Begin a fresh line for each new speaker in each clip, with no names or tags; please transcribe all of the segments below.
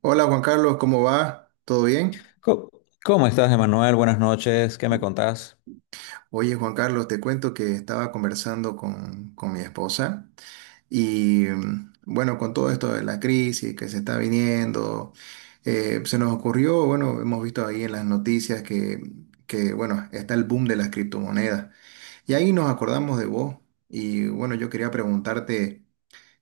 Hola Juan Carlos, ¿cómo va? ¿Todo bien?
Co- ¿Cómo estás, Emanuel? Buenas noches. ¿Qué me contás?
Oye Juan Carlos, te cuento que estaba conversando con mi esposa y bueno, con todo esto de la crisis que se está viniendo, se nos ocurrió, bueno, hemos visto ahí en las noticias que bueno, está el boom de las criptomonedas y ahí nos acordamos de vos y bueno, yo quería preguntarte...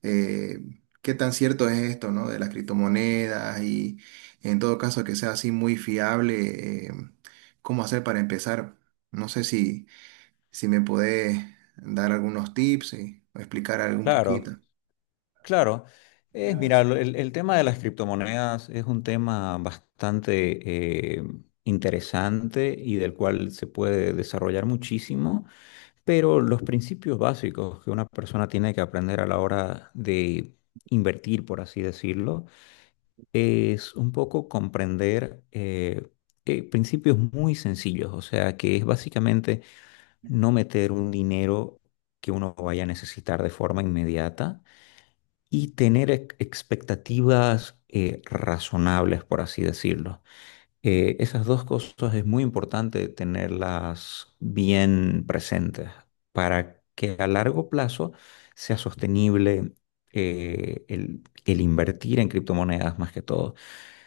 eh, qué tan cierto es esto, ¿no? De las criptomonedas y en todo caso que sea así muy fiable, ¿cómo hacer para empezar? No sé si me podés dar algunos tips y, o explicar algún
Claro,
poquito.
claro. Es, mira, el tema de las criptomonedas es un tema bastante interesante y del cual se puede desarrollar muchísimo, pero los principios básicos que una persona tiene que aprender a la hora de invertir, por así decirlo, es un poco comprender principios muy sencillos, o sea, que es básicamente... no meter un dinero que uno vaya a necesitar de forma inmediata y tener expectativas razonables, por así decirlo. Esas dos cosas es muy importante tenerlas bien presentes para que a largo plazo sea sostenible, el invertir en criptomonedas más que todo.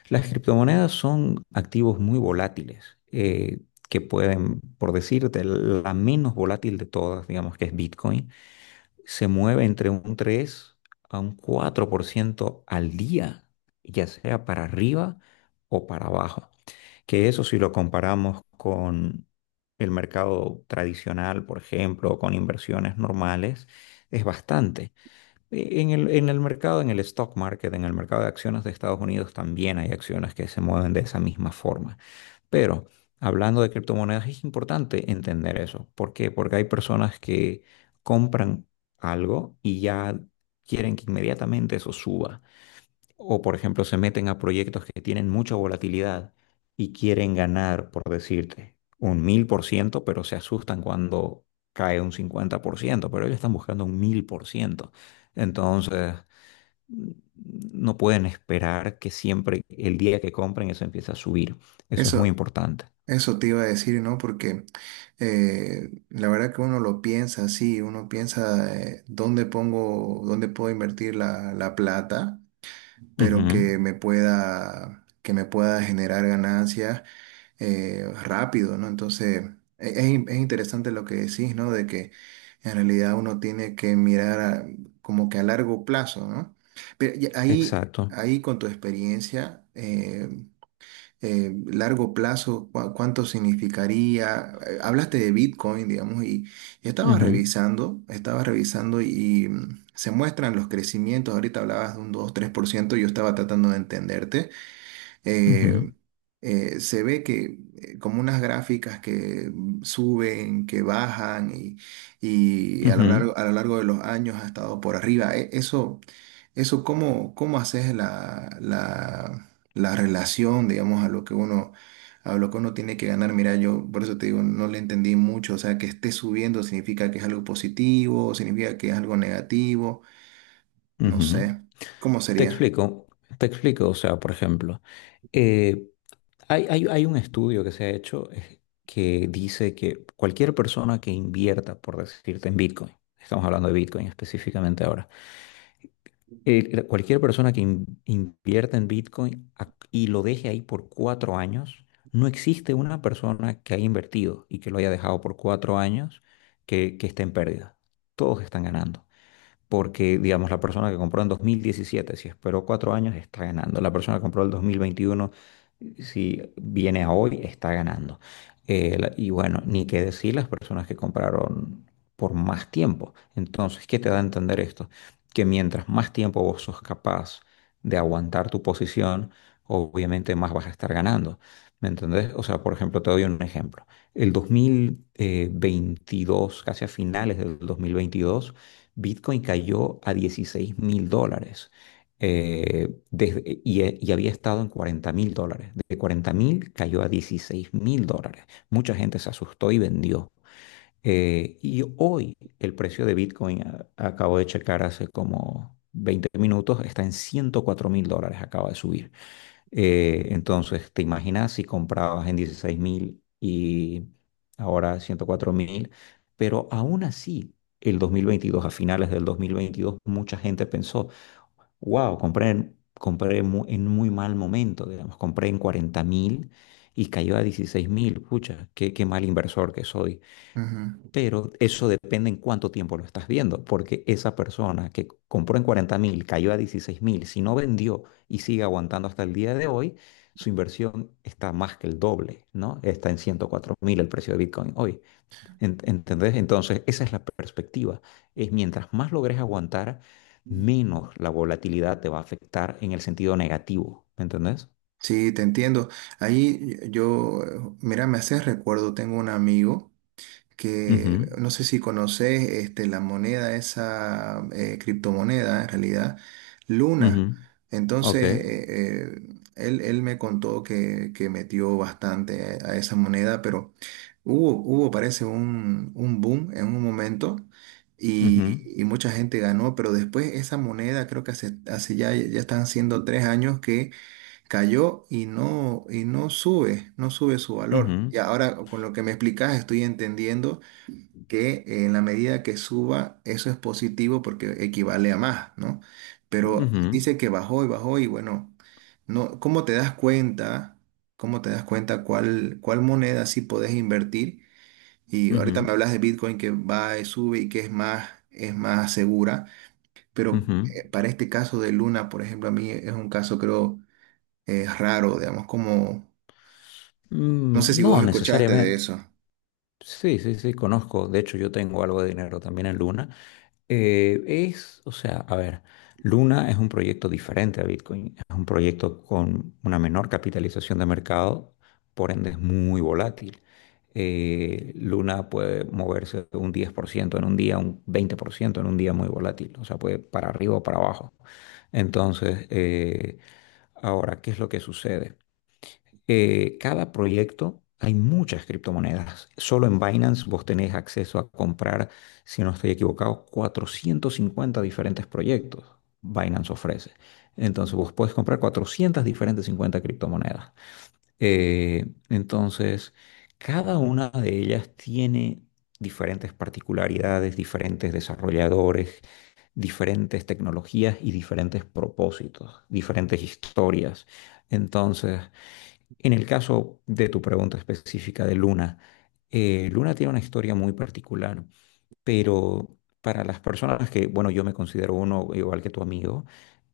Las criptomonedas son activos muy volátiles, que pueden, por decirte, la menos volátil de todas, digamos que es Bitcoin, se mueve entre un 3 a un 4% al día, ya sea para arriba o para abajo. Que eso, si lo comparamos con el mercado tradicional, por ejemplo, o con inversiones normales, es bastante. En el mercado, en el stock market, en el mercado de acciones de Estados Unidos también hay acciones que se mueven de esa misma forma. Pero hablando de criptomonedas, es importante entender eso. ¿Por qué? Porque hay personas que compran algo y ya quieren que inmediatamente eso suba. O, por ejemplo, se meten a proyectos que tienen mucha volatilidad y quieren ganar, por decirte, un 1000%, pero se asustan cuando cae un 50%, pero ellos están buscando un 1000%. Entonces, mm, no pueden esperar que siempre el día que compren eso empiece a subir. Eso es muy
Eso,
importante.
eso te iba a decir, ¿no? Porque la verdad que uno lo piensa así, uno piensa dónde pongo, dónde puedo invertir la plata, pero
Ujú.
que me pueda generar ganancias rápido, ¿no? Entonces, es interesante lo que decís, ¿no? De que en realidad uno tiene que mirar como que a largo plazo, ¿no? Pero y ahí,
Exacto.
ahí con tu experiencia, largo plazo, ¿cuánto significaría? Hablaste de Bitcoin, digamos, y yo estaba
Ujú,
revisando, estaba revisando y se muestran los crecimientos, ahorita hablabas de un dos tres por ciento, yo estaba tratando de entenderte, eh,
ujú,
se ve que como unas gráficas que suben, que bajan y a lo
ujú,
largo, a lo largo de los años ha estado por arriba. Eso, eso ¿cómo haces la relación, digamos, a lo que uno tiene que ganar? Mira, yo por eso te digo, no le entendí mucho, o sea, que esté subiendo significa que es algo positivo, significa que es algo negativo, no
ujú.
sé, ¿cómo
Te
sería?
explico, te explico, o sea, por ejemplo. eh, hay un estudio que se ha hecho, que dice que cualquier persona que invierta, por decirte, en Bitcoin, estamos hablando de Bitcoin específicamente ahora. Cualquier persona que invierta en Bitcoin y lo deje ahí por 4 años, no existe una persona que haya invertido y que lo haya dejado por 4 años que esté en pérdida. Todos están ganando porque, digamos, la persona que compró en 2017, si esperó 4 años, está ganando. La persona que compró el 2021, si viene a hoy, está ganando. Y bueno, ni qué decir las personas que compraron por más tiempo. Entonces, ¿qué te da a entender esto? Que mientras más tiempo vos sos capaz de aguantar tu posición, obviamente más vas a estar ganando. ¿Me entendés? O sea, por ejemplo, te doy un ejemplo. El dos mil veintidós, casi a finales del 2022, Bitcoin cayó a $16.000, y había estado en $40.000. De 40.000 cayó a 16 mil dólares. Mucha gente se asustó y vendió. Y hoy el precio de Bitcoin, acabo de checar hace como 20 minutos, está en $104.000, acaba de subir. Entonces, ¿te imaginas si comprabas en 16.000 y ahora 104.000? Pero aún así, el 2022, a finales del dos mil veintidós, mucha gente pensó, wow, compré, en muy mal momento, digamos, compré en 40.000 y cayó a 16.000, pucha, qué, qué mal inversor que soy. Pero eso depende en cuánto tiempo lo estás viendo, porque esa persona que compró en 40.000, cayó a 16 mil, si no vendió y sigue aguantando hasta el día de hoy, su inversión está más que el doble, ¿no? Está en 104 mil el precio de Bitcoin hoy. ¿Entendés? Entonces, esa es la perspectiva. Es, mientras más logres aguantar, menos la volatilidad te va a afectar en el sentido negativo. ¿Me entendés?
Sí, te entiendo. Ahí yo, mira, me haces recuerdo, tengo un amigo que
Ujú,
no sé si conoces este, la moneda, esa criptomoneda en realidad,
ujú,
Luna.
ok.
Entonces, eh, él me contó que metió bastante a esa moneda, pero hubo parece un boom en un momento.
Ujú,
Y mucha gente ganó, pero después esa moneda creo que hace ya están siendo 3 años que cayó y no sube su valor.
ujú,
Y ahora con lo que me explicas estoy entendiendo que en la medida que suba eso es positivo porque equivale a más, ¿no? Pero
ujú,
dice que bajó y bajó y bueno, no, ¿cómo te das cuenta? ¿Cómo te das cuenta cuál moneda sí podés invertir? Y ahorita
ujú,
me hablas de Bitcoin que va y sube y que es más, segura, pero
ujú.
para este caso de Luna, por ejemplo, a mí es un caso creo es raro, digamos, como. No sé
Mm,
si vos
no
escuchaste de
necesariamente.
eso.
Sí, sí, sí, conozco. De hecho, yo tengo algo de dinero también en Luna. Es, o sea, a ver, Luna es un proyecto diferente a Bitcoin. Es un proyecto con una menor capitalización de mercado, por ende es muy volátil. Luna puede moverse un 10% en un día, un 20% en un día, muy volátil. O sea, puede para arriba o para abajo. Entonces, ahora, ¿qué es lo que sucede? Cada proyecto, hay muchas criptomonedas. Solo en Binance vos tenés acceso a comprar, si no estoy equivocado, 450 diferentes proyectos. Binance ofrece. Entonces vos podés comprar 400 diferentes 50 criptomonedas. Entonces, cada una de ellas tiene diferentes particularidades, diferentes desarrolladores, diferentes tecnologías y diferentes propósitos, diferentes historias. Entonces, en el caso de tu pregunta específica de Luna, Luna tiene una historia muy particular, pero para las personas que, bueno, yo me considero uno igual que tu amigo,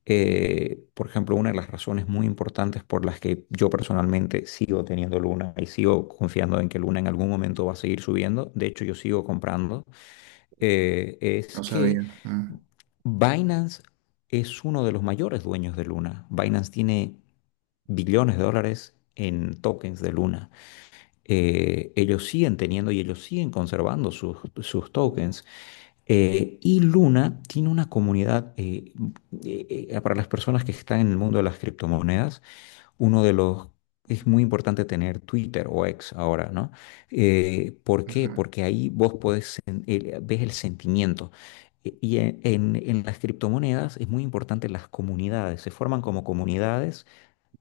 por ejemplo, una de las razones muy importantes por las que yo personalmente sigo teniendo Luna y sigo confiando en que Luna en algún momento va a seguir subiendo, de hecho yo sigo comprando, es
No
que
sabía. Mm,
Binance es uno de los mayores dueños de Luna. Binance tiene billones de dólares en tokens de Luna. Ellos siguen teniendo y ellos siguen conservando sus tokens. Y Luna tiene una comunidad, para las personas que están en el mundo de las criptomonedas, uno de los... Es muy importante tener Twitter o X ahora, ¿no? ¿Por qué?
ujú.
Porque ahí vos podés, ves el sentimiento. Y en las criptomonedas es muy importante las comunidades. Se forman como comunidades,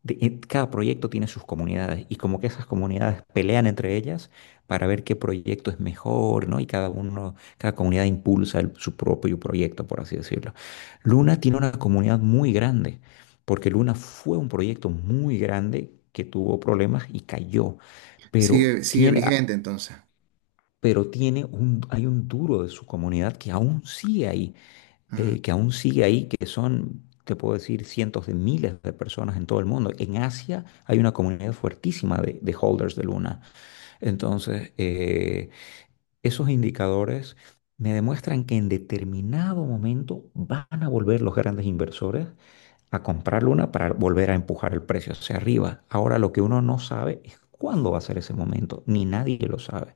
y cada proyecto tiene sus comunidades y como que esas comunidades pelean entre ellas para ver qué proyecto es mejor, ¿no? Y cada uno, cada comunidad impulsa su propio proyecto, por así decirlo. Luna tiene una comunidad muy grande, porque Luna fue un proyecto muy grande que tuvo problemas y cayó, pero
Sigue vigente entonces.
pero tiene un, hay un duro de su comunidad que aún sigue ahí,
Mm.
que aún sigue ahí, que son, te puedo decir, cientos de miles de personas en todo el mundo. En Asia hay una comunidad fuertísima de holders de Luna. Entonces, esos indicadores me demuestran que en determinado momento van a volver los grandes inversores a comprar Luna para volver a empujar el precio hacia arriba. Ahora, lo que uno no sabe es cuándo va a ser ese momento, ni nadie lo sabe.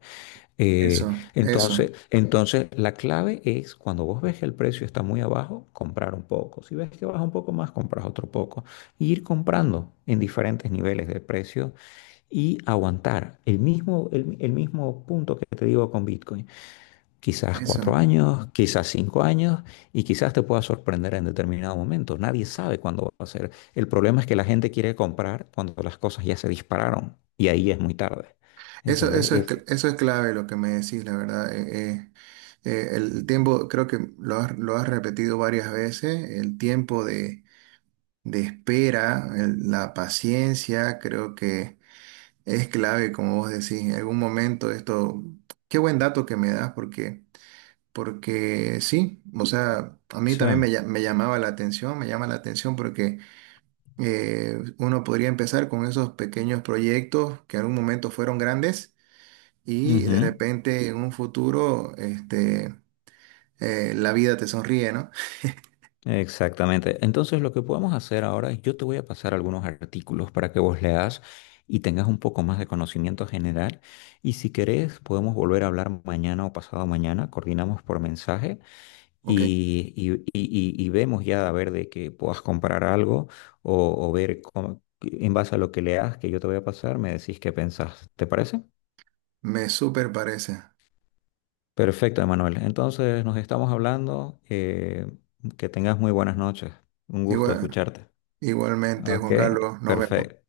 Eh,
Eso, eso,
entonces, la clave es, cuando vos ves que el precio está muy abajo, comprar un poco. Si ves que baja un poco más, compras otro poco. Y ir comprando en diferentes niveles de precio y aguantar el mismo, el mismo punto que te digo con Bitcoin. Quizás
eso.
4 años, quizás 5 años, y quizás te pueda sorprender en determinado momento. Nadie sabe cuándo va a ser. El problema es que la gente quiere comprar cuando las cosas ya se dispararon y ahí es muy tarde.
Eso,
¿Entendés?
eso es, cl- eso es clave lo que me decís, la verdad. El tiempo, creo que lo has repetido varias veces, el tiempo de espera, la paciencia, creo que es clave, como vos decís. En algún momento esto, qué buen dato que me das. Porque sí, o sea, a mí
Sí.
también me llamaba la atención, me llama la atención porque uno podría empezar con esos pequeños proyectos que en algún momento fueron grandes y de
Ujú.
repente en un futuro este, la vida te sonríe, ¿no?
Exactamente. Entonces, lo que podemos hacer ahora es, yo te voy a pasar algunos artículos para que vos leas y tengas un poco más de conocimiento general. Y si querés, podemos volver a hablar mañana o pasado mañana, coordinamos por mensaje,
Ok,
y vemos ya a ver de que puedas comprar algo, o ver en base a lo que leas que yo te voy a pasar, me decís qué pensás. ¿Te parece?
me súper parece.
Perfecto, Emanuel. Entonces, nos estamos hablando. Que tengas muy buenas noches. Un gusto
Igual,
escucharte.
igualmente,
Ok,
Juan Carlos, nos vemos.
perfecto.